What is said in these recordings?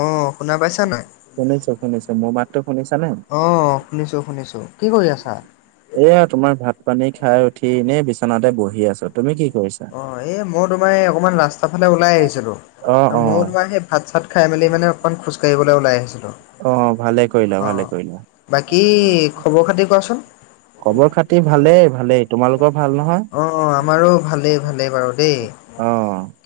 অ' শুনা পাইছা নাই। শুনিছোঁ শুনিছোঁ মই মাততটো শুনিছানে। অ' শুনিছোঁ শুনিছোঁ, কি কৰি আছা? এয়া তোমাৰ ভাত পানী খাই উঠি এনেই বিচনাতে বহি আছোঁ, তুমি কি কৰিছা? অ' এই মই তোমাৰ এই অকণমান ৰাস্তাৰ ফালে ওলাই আহিছিলোঁ, অ', ময়ো অ', তোমাৰ সেই ভাত চাত খাই মেলি মানে অকণ খোজ কাঢ়িবলৈ ওলাই আহিছিলোঁ। অ', ভালে কৰিলা ভালে অ' কৰিলা। বাকী খবৰ খাতি কোৱাচোন। খবৰ খাতি ভালেই ভালেই তোমালোকৰ ভাল নহয়? অ', অ', আমাৰো ভালেই ভালেই বাৰু দেই।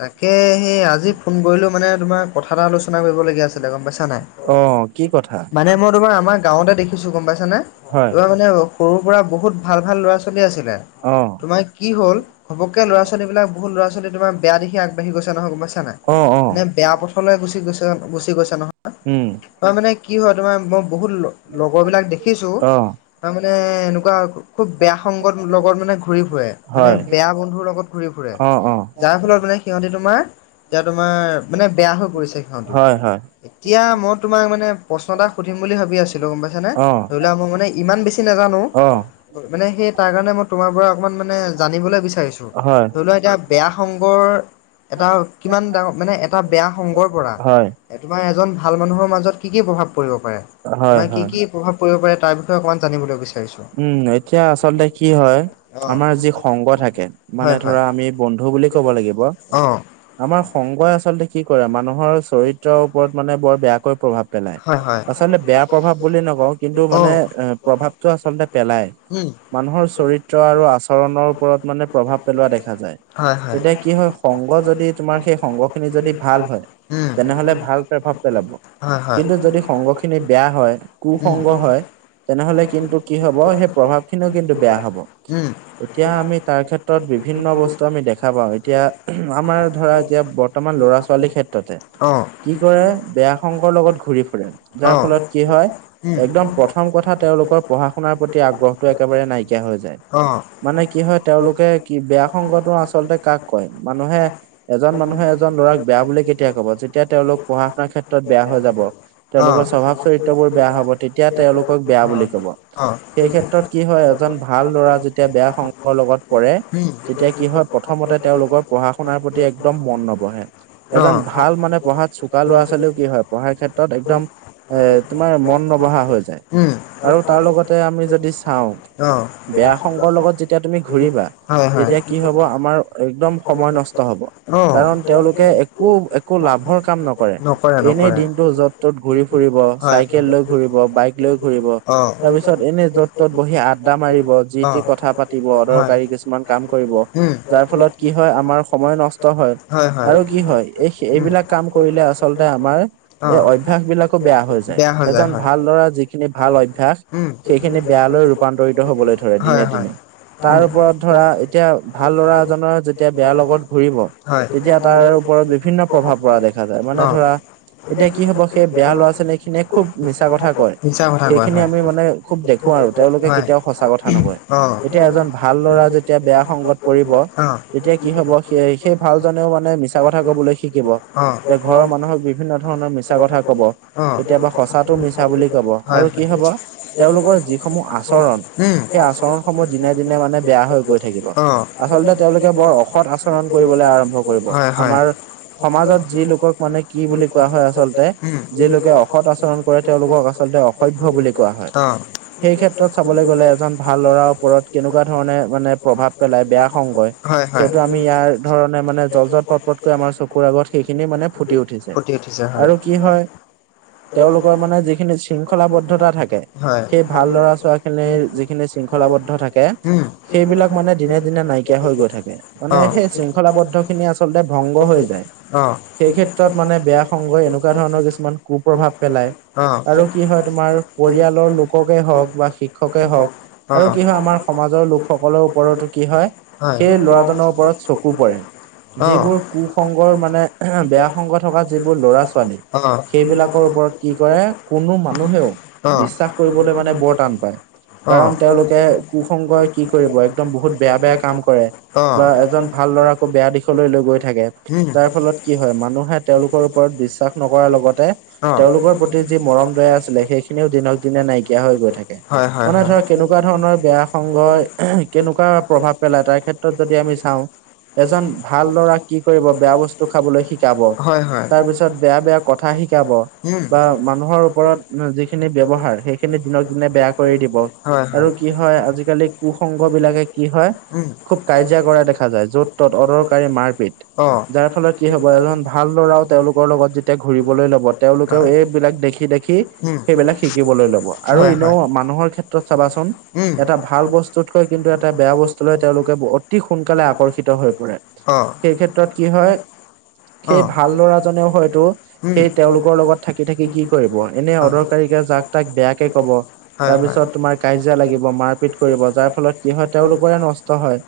তাকে সেই আজি ফোন কৰিলোঁ মানে তোমাৰ কথা এটা আলোচনা কৰিবলগীয়া আছিলে গম পাইছা নাই। অ', অ', কি কথা? মানে মই তোমাৰ আমাৰ গাঁৱতে দেখিছো গম পাইছানে, হয় তোমাৰ মানে সৰুৰ পৰা বহুত ভাল ভাল ল'ৰা ছোৱালী আছিলে। অ'। তোমাৰ কি হ'ল [unintelligible] ল'ৰা ছোৱালীবিলাক বহুত ল'ৰা ছোৱালী তোমাৰ বেয়া দিখে আগবাঢ়ি গৈছে নহয় গম পাইছা নাই নে, অ', অ', মানে বেয়া পথলৈ গুচি গৈছে গুচি গৈছে নহয়। উম। তাৰ মানে কি হয় তোমাৰ মই বহুত লগৰ বিলাক দেখিছোঁ। অ', তাৰ মানে এনেকুৱা খুব বেয়া সংগত লগত মানে ঘূৰি ফুৰে, মানে হয় বেয়া বন [unintelligible] লগত ঘুৰি ফুৰে, অ', অ', যাৰ ফলত মানে সিঁহতি তোমাৰ, এতিয়া তোমাৰ মানে বেয়া হৈ পৰিছে। সিহঁতো হয় হয়। এতিয়া মই তোমাক মানে প্ৰশ্ন এটা সুধিম বুলি ভাবি আছিলোঁ গম পাইছানে। অ', ধৰিলা মই মানে ইমান বেছি নাজানো। অ', মানে সেই তাৰ কাৰণে মই তোমাৰ পৰা অকমান মানে জানিবলৈ বিচাৰিছোঁ। হয় ধৰি লোৱা এতিয়া বেয়া সংগৰ এটা কিমান ডাঙৰ মানে এটা বেয়া সংগৰ পৰা হয় তোমাৰ এজন ভাল মানুহৰ মাজত কি কি প্ৰভাৱ পৰিব পাৰে, হয় তোমাৰ কি হয় কি প্ৰভাৱ পৰি পাৰে তাৰ বিষয়ে অকণমান জানলৈ বিচাৰিছোঁ। উম, এতিয়া আচলতে কি হয় অ' আমাৰ যি সংগ থাকে। মানে হয় হয় ধৰা আমি বন্ধু বুলি ক'ব লাগিব। অ' আমাৰ সংগই আচলতে কি কৰে মানুহৰ চৰিত্ৰৰ ওপৰত মানে বৰ বেয়াকৈ প্ৰভাৱ পেলায়। হয় হয় আচলতে বেয়া প্ৰভাৱ বুলি নকওঁ কিন্তু মানে অ' এ, প্ৰভাৱটো আচলতে পেলাই, উম মানুহৰ চৰিত্ৰ আৰু আচৰণৰ ওপৰত মানে প্ৰভাৱ পেলোৱা দেখা যায়, হয় হয় এতিয়া কি হয় সংগ যদি তোমাৰ সেই সংগ খিনি যদি ভাল হয়। উম তেনেহ'লে ভাল প্ৰেভাৱ পেলাব। হয় হয় কিন্তু যদি সংগ খিনি বেয়া হয, কু উম সংগ হয় তেনেহ'লে কিন্তু কি হ'ব সেই প্ৰভাৱ খিনিও কিন্তু বেয়া হ'ব। উম এতিয়া আমি তাৰ ক্ষেত্ৰত বিভিন্ন বস্তু আমি দেখা পাওঁ এতিয়া আমাৰ ধৰা এতিয়া বৰ্তমান ল'ৰা ছোৱালীৰ ক্ষেত্ৰতে, অ' কি কৰে বেয়া সংগৰ লগত ঘূৰি ফুৰে যাৰ অ' ফলত কি হয় উম একদম প্ৰথম কথা তেওঁলোকৰ পঢ়া শুনাৰ প্ৰতি আগ্ৰহটো একেবাৰে নাইকিয়া হৈ যায়। অ' মানে কি হয় তেওঁলোকে কি বেয়া সংগটো আচলতে কাক কয় মানুহে এজন মানুহে এজন ল'ৰাক বেয়া বুলি কেতিয়া ক'ব যেতিয়া তেওঁলোক পঢ়া শুনাৰ ক্ষেত্ৰত বেয়া হৈ যাব। তেওঁলোকৰ তেওঁলোকে স্বভাৱ চৰিত্ৰবোৰ বেয়া হ'ব তেতিয়া তেওঁলোকক বেয়া বুলি ক'ব। ভাল সেই ক্ষেত্ৰত কি হয় এজন ভাল ল'ৰা যেতিয়া বেয়া সং [unintelligible] লগত পৰে, তেতিয়া কি হয় প্ৰথমতে তেওঁলোকৰ পঢ়া শুনাৰ প্ৰতি একদম মন নবহে। এজন ভাল মানে পঢ়াত চোকা ল'ৰা ছোৱালীও কি হয় পঢ়াৰ ক্ষেত্ৰত এক্দম এ তোমাৰ মন নবঢহা হৈ যায় উম আৰু তাৰ লগতে আমি যদি চাওঁ অ বেয়া সংগৰ লগত যেতিয়া তুমি ঘূৰিবা হয় হয় তেতিয়া কি হব আমাৰ একদম সময় নষ্ট হ'ব অ কাৰণ তেওঁলোকে একো একো লাভৰ কাম নকৰে এনেই দিনটো য'ত ত'ত ঘূৰি ফুৰিব হয় চাইকেল লৈ ঘুৰিব বাইক লৈ ঘুৰিব হয়। অ তাৰ পিছত এনে য'ত তত বহি আড্ডা মাৰিব অ যি কথা দ হয় অদৰকাৰী কিছুমান কাম কৰিব উম যাৰ ফলত কি হয় আমাৰ সময় নষ্ট হয় আৰু কি হয় এই উম এইবিলাক কাম কৰিলে আচলতে আমাৰ অ এই অভ্যস বিলাক বেয়া হৈ যায় এজন ভাল ল'ৰা যিখিনি ভাল অভ্যাস উম। সেইখিনি বেয় লৈ ৰূপান্তৰিত হবলৈ ধৰে হয় দিনে হয়। দিনে তাৰ ওপৰত ধৰা এতিয়া ভাল ল'ৰা এজনৰ যেতিয়া বেয়া লগত ঘূৰিব হয়। তেতিয়া তাৰ ওপৰত বিভিন্ন প্ৰভাৱ পৰা দেখা যায় অ মানে ধৰা এতিয়া কি হব সেই বেয়া ল'ৰা ছোৱালী খিনিয়ে খুব মিছা কথা কয় মিছা কথা কোৱা খিনি হয় আমি মানে খুব দেখো আৰু তেওঁলোকে হয় কেতিয়াও সঁচা কথা নকয় অ এজন ভাল ল'ৰা যেতিয়া বেয়া সংগত পৰিব অ তেতিয়া কি হব সেই সেই ভাল জনেও মানে মিছা কথা কবলৈ শিকিব অ এ ঘৰৰ মানুহক বিভিন্ন ধৰণৰ মিছা কথা কব অ কেতিয়াবা সঁচাটো মিছা বুলি কব হয় আৰু কি হয় হব তেওঁলোকৰ যিসমূহ আচৰণ উম সেই আচৰণ সময়ত দিনে দিনে মানে বেয়া হৈ গৈ থাকিব অ আচলতে তেওঁলোকে বৰ অসৎ আচৰণ কৰিবলৈ আৰম্ভ কৰিব হয় হয় আমাৰ সমাজত যি লোকক মানে কি বুলি কোৱা হয় আচল্ততে উম যি লোকে অসৎ আচৰণ কৰে তেওঁলোকক আচলতে অস অসভ্য বুলি কোৱা হয় অ সেই ক্ষেত্ৰত চাবলৈ গলে এজন ভাল ল'ৰা ওৰত কেনেকুৱা ধৰণে মানে প্ৰভাৱ পেলাই বেয়া সংগই হয় হয় সেইটো আমি ইয়াৰ ধৰণে মানে জল পট পট আমাৰ চকুৰ আগত সেইখিনি মানে ফুটি উঠিছে ফুটি উঠিছে হয় আৰু কি হয় তেওঁলোকৰ মানে যিখিনি শৃংখ শৃংখলাবদ্ধতা থাকে হয় সেই ভাল ল'ৰা ছৰা খিনিৰ যিখিনি শৃংখলাবদ্ধ থাকে উম সেইবিলাক মানে দিনে দিনে নাইকিয়া হৈ গৈ থাকে মানে সেই শৃংখলাবদ্ধ খিনি আচল আচলতে ভংগ হৈ যায় সেই ক্ষেত্ৰত মানে বেয়া সংগই এনেকুৱা ধৰণৰ কিছুমান কু প্ৰভাৱ পেলায় আৰু কি হয় তোমাৰ পৰিয়ালৰ লোককে হওঁক বা শিক্ষকে হওঁক আৰু কি হয় আমাৰ সমাজৰ লোকসকলৰ ওপৰতো কি হয় সেই ল'ৰাজনৰ ওপৰত চকু পৰে যিবোৰ কুসংগৰ মানে বেয়া সংগ থকা যিবোৰ ল'ৰা ছোৱালী সেইবিলাকৰ ওপৰত কি কৰে কোনো মানুহেও বিশ্বাস কৰিবলৈ মানে বৰ টান পায় কাৰণ তেওঁলোকে প্ৰসংগই কি কৰিব একদম বহুত বেয়া বেয়া কাম কৰে বা এজন ভাল লৰাকো বেয়া দিশলৈ লৈ গৈ থাকে উম। যাৰ ফলত কি হয় মানুহে তেওঁলোকৰ ওপৰত বিশ্বাস নকৰাৰ লগতে তেওঁলোকৰ প্ৰতি যি মৰম দয়া আছিলে সেইখিনিও দিনক দিনে নাইকিয়া হৈ গৈ থাকে হয় হয় মানে হয়। ধৰ কেনেকুৱা ধৰণৰ বেয়া কেনেকুৱা প্ৰভাৱ পেলাই তাৰ ক্ষেত্ৰত যদি আমি চাওঁ এজন ভাল ল'ৰা কি কৰিব বেয়া বস্তু খাবলৈ শিকাব হয় হয় তাৰপিছত বেয়া বেয়া কথা শিক উম বা মানুহৰ ওপৰত যিখিনি ব্যৱহাৰ সেইখিনি দিনক দিনে বেয়া কৰি দিব আৰু কি হয় আজিকালি কুসংগ বিলাকে কি হয় উম খুব কাজিয়া কৰা দেখা যায় য'ত ত'ত অদৰকাৰী মাৰপিত অ যাৰ ফলত কি হব এজন ভাল ল'ৰাও তেওঁলোকৰ লগত যেতিয়া ঘুৰিবলৈ লব তেওঁলোকেও হয় এইবিলাক দেখি দেখি উম সেইবিলাক শিকিবলৈ লব আৰু হয় হয় এনেও মানুহৰ ক্ষেত্ৰত চাবাচোন উম এটা ভাল বস্তুতকৈ কিন্তু এটা বেয়া বস্তু লৈ তেওঁলোকে অতি সোনকালে আকৰ্ষিত হৈ পৰে অ সেই ক্ষেত্ৰত কি হয় সেই বহুত ভাল ল'ৰাজনেও হয়তো সেই তেওঁলোকৰ লগত থাকি থাকি কি এনে আপোনাৰ অদৰকাৰীকে যাক তাক বেয়াকে কব তাৰ পিছত তোমাৰ কাজিয়া লাগিব মাৰপিত কৰিব যাৰ ফলত কি হয় তেওঁলোকৰে নষ্ট হয়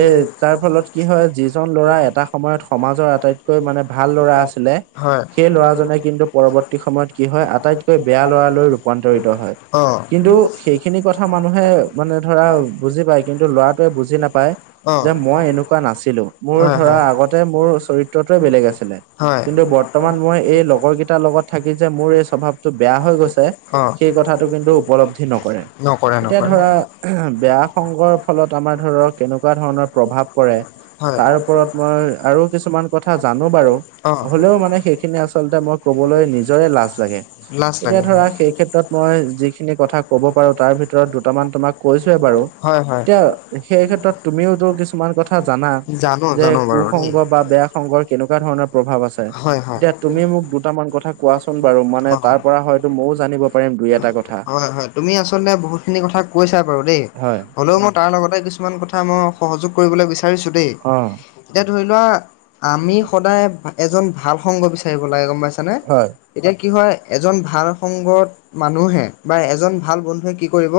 এ যাৰ ফলত কি হয় যিজন ল'ৰা এটা সময়ত সমাজৰ আটাইতকৈ মানে ভাল ল'ৰা আছিলে, হয় সেই ল'ৰাজনে কিন্তু পৰৱৰ্তী সময়ত কি হয় আটাইতকৈ বেয়া লৰা লৈ ৰূপান্তৰিত হয়, অ কিন্তু সেইখিনি কথা মানুহে মানে ধৰা বুজি পাই কিন্তু লৰাটোৱে বুজি নাপায় অ যে মই এনেকুৱা নাছিলোঁ। মোৰ হয় ধৰা হয় আগতে মোৰ চৰিত্ৰটোৱে বেলেগ আছিলে, হয় কিন্তু বৰ্তমান মই এই লগৰ কেইটাৰ লগত থাকি যে মোৰ এই স্বভাৱটো বেয়া হৈ গৈছে অ সেই কথাটো কিন্তু উপলব্ধি নকৰে, নকৰে এতিয়া নকৰে ধৰা বেয়া সংগৰ ফলত আমাৰ ধৰক কেনেকুৱা ধৰণৰ প্ৰভাৱ পৰে। হয় তাৰ ওপৰত মই আৰু কিছুমান কথা জানো বাৰু। অ'। হ'লেও মানে সেইখিনি আচলতে মই কবলৈ নিজৰে লাজ লাগে, লাজ তেতিয়া লাগে ধৰা এই ক্ষেত্ৰত মই যিখিনি কথা ক'ব পাৰোঁ তাৰ ভিতৰত দুটামান তোমাক কৈছোৱে বাৰু হয় হয় এতিয়া সেই ক্ষেত্ৰত তুমিওতো কিছুমান কথা জানা। জানো যে জানো বাৰু দেই কুসংগ বা বেয়া সংগৰ কেনেকুৱা ধৰণৰ প্ৰভাৱ আছে, হয় হয় এতিয়া তুমি মোক দুটামান কথা ক কোৱাচোন বাৰু মানে অ তাৰ পৰা হয়তো মইও জানিব পাৰিম দুই এটা কথা? হয় হয় তুমি আচলতে বহুতখিনি কথা কৈছা দেই হয় হ'লেওঁ মই তাৰ লগতে কিছুমান কথা মই সহযোগ কৰিবলৈ বিচাৰিছোঁ দেই। অ', এতিয়া ধৰি লোৱা আমি সদায় এজন ভাল সংগ বিচাৰিব লাগে গম পাইছানে? হয়। এতিয়া কি হয় এজন ভাল সংগত মানুহে বা এজন ভাল বন্ধুৱে কি কৰিব।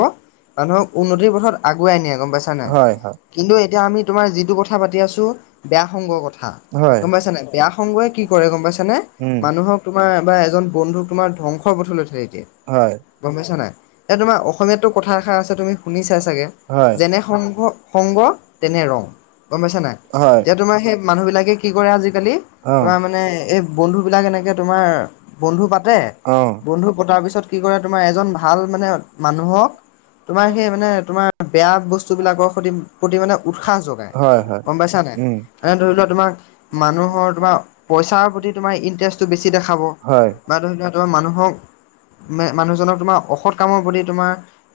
মানুহক উন্নতিৰ পথত আগুৱাই নিয়ে গম পাইছা নে নাই? হয়, হয়, কিন্তু এতিয়া আমি তোমাৰ যিটো কথা পাতি আছোঁ। বেয়া সংগ কথা, হয়, গম পাইছা নে নাই? বেয়া সংগয়ে কি কৰে গম পাইছানে? উম, মানুহক তোমাৰ এবাৰ এজন বন্ধুক তোমাৰ ধ্বংস পথলৈ ঠেলি দিয়ে। হয়, গম পাইছা নাই? এ তোমাৰ অসমীয়াতটো কথাষ থা আছে তুমি শুনি চাই চাগে, হয়, যেনে সংঘ, সংগ তেনে ৰং, গম পাইছা-নাই? হয়, এতিয়া তোমাৰ সেই মানুহ বিলাকে কি কৰে আজিকালি, তোমাৰ অ', মানে এব বন্ধুবিলাক এনেকে তোমাৰ বন্ধু পাতে, অ', বন্ধু পতাৰ পিছত কি কৰে তোমাৰ এজন ভাল মানে, মানুহক তোমাৰ সেই মানে তোমাৰ বেয়া বস্তুবিলাকৰ সতি-প্ৰতি মানে উৎসাহ যগ হয়, ই হয়। গম পাইছা- নাই? উম, এনে ধৰি লোৱা তোমাক মানুহৰ তোমাৰ পইচাৰ প্ৰতি তোমাৰ ইন্টাৰেষ্টটো বেছি দেখাব। হয়। বা ধৰি লোৱা তোমাৰ মানুহক, মে-মানুহজনক তোমাৰ অসৎ কামৰ প্ৰতি তোমাৰ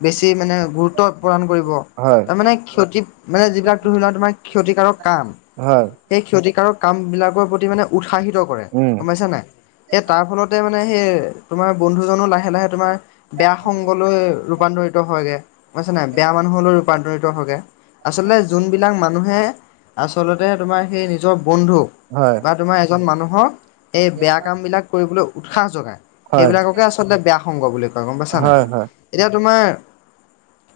বেছি মানে গুৰুত্ব প্ৰদান কৰিব। হয়, তাৰ মানে ক্ষতিপ, মানে যিবিলাক ধৰি লোৱা তোমাৰ ক্ষতিকাৰক কাম। হয়। এই ক্ষতিকাৰক কামবিলাকৰ প্ৰতি মানে উৎসাহিত কৰে, উম, গম পাইছা নাই? এ, তাৰ ফলতে মানে সেই তোমাৰ বন্ধুজনো লাহে-লাহে তোমাৰ বেয়া সংগ লৈ ৰূপান্তৰিত হয়গে, পাইছ-নাই বেয়া মানুহলৈ ৰূপান্তৰিত হয়গে। আচলতে যোনবিলাক মানুহে, আচলতে তোমাৰ সেই নিজৰ বন্ধুক, হয়, বা তোমাৰ এজন মানুহক, এই বেয়া কাম বিলাক কৰিবলৈ উৎসাহ জগাই, হয়। সেইবিলাককে আচ বেয়া সংগ বুলি কয় গম পাইছা নাই? হয়, হয়। এতিয়া তোমাৰ,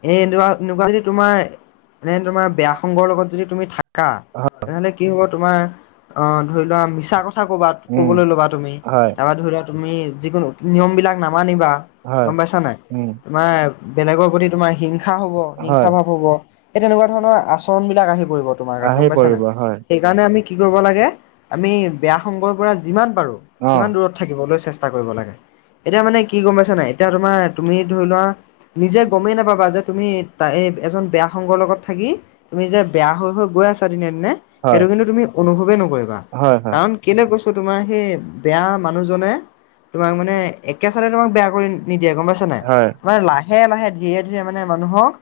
এন্দুৱা-নোকোৱা যদি তোমাৰ এনে তোমাৰ বেয়া সংগৰ লগত যদি তুমি থাকা, হয়, তেনেহলে কি হ'ব তোমাৰ অ', ধৰি লোৱা মিছা কথা ক'বা, উম, ক'বলৈ ল'বা তুমি হয়, এবাৰ ধৰি লোৱা তুমি যিকোনো নিয়মবিলাক নামানিবা, হয়, গম পাইছা নাই? উম। তোমাৰ বেলেগৰ প্ৰতি তোমাৰ হিংসা হ'ব, হয়, হিংসা ভাৱ হ'ব। এ, তেনেকুৱা ধৰণৰ আচৰণ বিলাক আহি পৰিব তোমাৰ গাত আহি গম পাইছা পৰিব নাই? হয়, সেইকাৰণে আমি কি কৰিব লাগে? আমি বেয়া সংগৰ পৰা যিমান পাৰোঁ, সিমান অ', দূৰত থাকিবলৈ চেষ্টা কৰিব লাগে, এতিয়া মানে কি গম পাইছা নাই? এতিয়া তোমাৰ তুমি ধৰি লোৱা নিজে গমেই নাপাবা যে তুমি-তাএ এজন বেয়া সংগৰ লগত থাকি তুমি যে বেয়া হৈ, হৈ গৈ আছা দিনে, দিনে হয়, সেইটো কিন্তু তুমি অনুভৱেই নকৰিবা। হয়, হয়, কাৰণ কেলে কৈছো তোমাৰ সেই বেয়া মানুহজনে তোমাক মানে একে চালে তোমাক বেয়া কৰি নিদিয়ে গম পাইছা নাই। হয়। তোমাৰ লাহে লাহে ধীৰে ধীৰে মানে মানুহক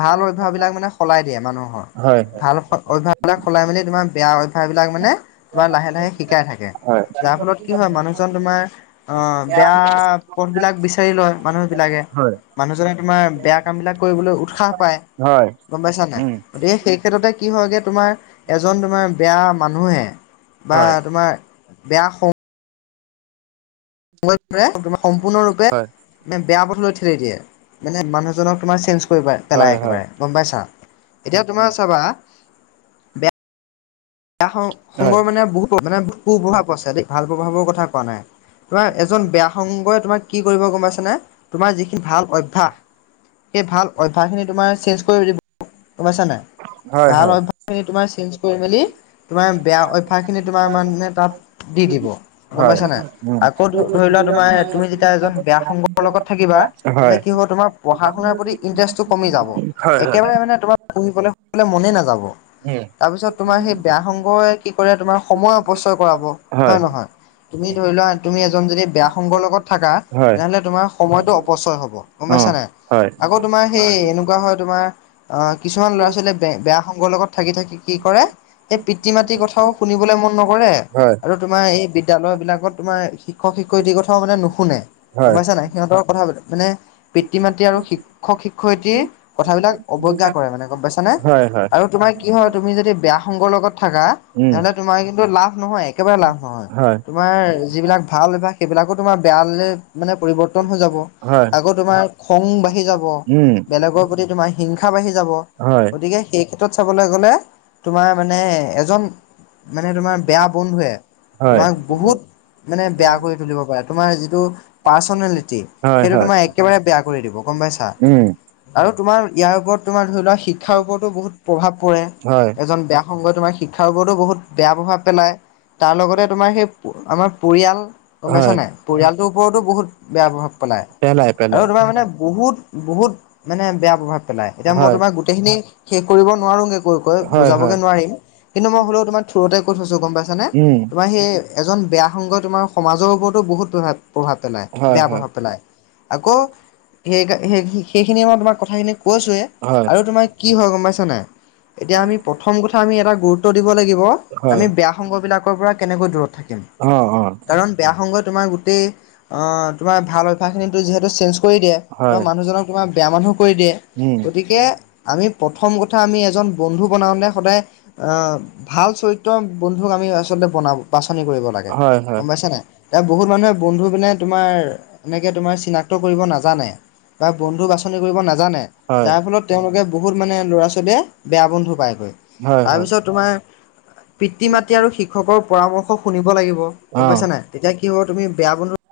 ভাল অভ্যাসবিলাক মানে সলাই দিয়ে মানুহৰ, হয়, ভাল সৎ অভ্যা [unintelligible] সলাই মেলি তোমাৰ বেয়া অভ্যাসবিলাক মানে, তোমাৰ লাহে লাহে শিকাই থাক হয়, [unintelligible] যাৰ ফলত কি হয় মানুহজন তোমাৰ অ' বেয়া পথ বিলাক বিচাৰি লয় মানুহবিলাকে, হয়, মানুহজনে তোমাৰ বেয়া কাম বিলাক কৰিবলৈ উৎসাহ পায়। হয়। গম পাইছা নাই, উম, গতিকে সেই ক্ষেত্ৰতে কি হয়গে তোমাৰ এজন তোমাৰ বেয়া মানুহে বা হয়, তোমাৰ, বেয়া সং [unintelligible] সম্পূৰ্ণৰূপে হয়, বেয়া পথলৈ ঠেলি দিয়ে, মানে মানুহজনক তোমাৰ চেঞ্জ কৰিবাই হয়, পেলাই হয়। একেবাৰে গম পাইছা, এতিয়া তোমাৰ চাবা [unintelligible] হয়, সং-সংগৰ মানে বহুত [unintelligible] মানে কু প্ৰভাৱ আছে দেই ভাল প্ৰভাৱৰ কথা কোৱা নাই। তোমাৰ এজন বেয়া সংগই তোমাক কি কৰিব গম পাইছানে, তোমাৰ যিখিনি ভাল অভ্যাস সেই ভাল অভ্যাসখিনি তোমাৰ চেঞ্জ কৰি দিব গম পাইছা নাই, হয়, ভাল হয়, অভ্যা [unintelligible] তোমাৰ চেঞ্জ কৰি মেলি তোমাৰ বেয়া অভ্যাসখিনি তোমাৰ মানে তাত দি দিব গম হয়, পাইছা নাই। উম, আকৌ ধ-ধৰি লোৱা তোমাৰ তুমি যেতিয়া এজন বেয়া সংগৰ লগত থাকিবা, হয়, তেন্তে কি হ'ব তোমাৰ পঢ়া শুনাৰ প্ৰতি ইটাৰেষ্টটো কমি যাব, হয়, হয়। একেবাৰে মানে তোমাৰ পঢ়িবলৈ মানে মনে নাযাব। উম, তাৰপিছত তোমাৰ সেই বেয়া সংগই কি কৰে তোমাৰ সময় অপচয় কৰাব হয়, হয়ে নহয়। তুমি ধৰি লোৱা তুমি এজন যদি বেয়া সংগৰ লগত থাকা। হয়। তেনেহ'লে তোমাৰ সময়টো অপচয় হ'ব গম অ', পাইছা নাই, হয়, আকৌ তোমাৰ সেই এনেকুৱা হয় তোমাৰ অ' কিছুমান ল'ৰা ছোৱালীয়ে বেয়া সংগৰ লগত থাকি থাকি কি কৰে এই পিতৃ মাতৃ কথাও শুনিবলৈ মন নকৰে। হয়। আৰু তোমাৰ এই বিদ্যালয় বিলাকত তোমাৰ শিক্ষক শিক্ষয়িতীৰ কথাও মানে নুশুনে হয়। গম পাইছা নাই। সিহঁতৰ কথা মানে পিতৃ মাতৃ আৰু শিক্ষক শিক্ষয়িত্ৰী কথাবিলাক অৱজ্ঞা কৰে মানে গম পাইছানে। হয় হয় আৰু তোমাৰ কি হয় তুমি যদি বেয়া সংগৰ লগত থাকা উম। তোমাৰ কিন্তু লাভ নহয় একেবাৰে লাভ নহয়। হয় তোমাৰ যিবিলাক ভাল অভ্যাস সেইবিলাকো তোমাৰ বেয়া মানে পৰিৱৰ্তন হৈ যাব, হয়। আকৌ তোমাৰ খং বাঢ়ি যাব। উম বেলেগৰ প্ৰতি তোমাৰ হিংসা বাঢ়ি যাব, হয়। গতিকে সেই ক্ষেত্ৰত চাবলৈ গ'লে তোমাৰ মানে এজন, মানে তোমাৰ বেয়া বন্ধুৱে হয়। তোমাক বহুত মানে বেয়া কৰি তুলিব পাৰে তোমাৰ যিটো পাৰ্চনেলিটি, হয় সেইটো হয় তোমাৰ একেবাৰে বেয়া কৰি দিব গম পাইছা। উম। আৰু তোমাৰ ইয়াৰ ওপৰত তোমাৰ ধৰি লোৱা শিক্ষাৰ ওপৰতো বহুত প্ৰভাৱ পৰে। হয়। এজন বেয়া সংগই তোমাৰ শিক্ষাৰ ওপৰতো বহুত বেয়া প্ৰভাৱ পেলায়। তাৰ লগতে তোমাৰ সেই আমাৰ পৰিয়াল গম পাইছা হয়। নাই পৰিয়ালটোৰ ওপৰতো বহুত বেয়া প্ৰভাৱ পেলায়, পেলাই পেলাই আৰু তোমাৰ মানে বহুত- বহুত মানে বেয়া প্ৰভাৱ পেলায় এতিয়া মই হয়। তোমাক গোটেইখিনি শেষ কৰিব নোৱাৰোগৈ কৈ কৈ। হয় হয় বুজাবগে নোৱাৰিম, কিন্তু মই হ'লেও তোমাৰ থুৰতে কৈ থৈছো গম পাইছানে উম তোমাৰ সেই এজন বেয়া সংগই তোমাৰ সমাজৰ ওপৰতো বহুত প্ৰভাৱ প্ৰভাৱ পেলাই হয় বেয়া হয় প্ৰভাৱ পেলায়, আকৌ সেই সেই সেইখিনিয়ে মই তোমাক কথাখিনি কৈছোঁৱেই, হয়। আৰু তোমাৰ কি হয় গম পাইছ নাই। এতিয়া আমি প্ৰথম কথা আমি এটা গুৰুত্ব দিব লাগিব, হয়। আমি বেয়া সংগবিলাকৰ পৰা কেনেকৈ দূৰত থাকিম। অ', অ'। কাৰণ বেয়া সংগই তোমাৰ গোটেই অ' তোমাৰ ভাল অভ্যাস খিনিতো যিহেতু চেঞ্জ কৰি দিয়ে হয় তোমাৰ মানুহজনক তোমাক বেয়া মানুহ কৰি দিয়ে, উম গতিকে আমি প্ৰথম কথা আমি এজন বন্ধু বনাওঁতে সদায় আহ ভাল চৰিত্ৰ বন্ধুক আমি আচলতে বনাব বাছনি কৰিব লাগে, হয় হয় গম পাইছে নাই। এতিয়া বহুত মানুহে বন্ধু পিনে তোমাৰ এনেকে তোমাৰ চিনাক্ত কৰিব নাজানে। বা বন্ধু বাছনি কৰিব নাজানে হয়। যাৰ ফলত তেওঁলোকে বহুত মানে ল'ৰা ছোৱালীয়ে বেয়া বন্ধু পাইগে হয় হয় তাৰপিছত তোমাৰ পিতৃ মাতৃ আৰু শিক্ষকৰ পৰামৰ্শ শুনিব লাগিব, গম অ'। পাইছা নাই, তেতিয়া কি হ'ব তুমি বেয়া বন্ধু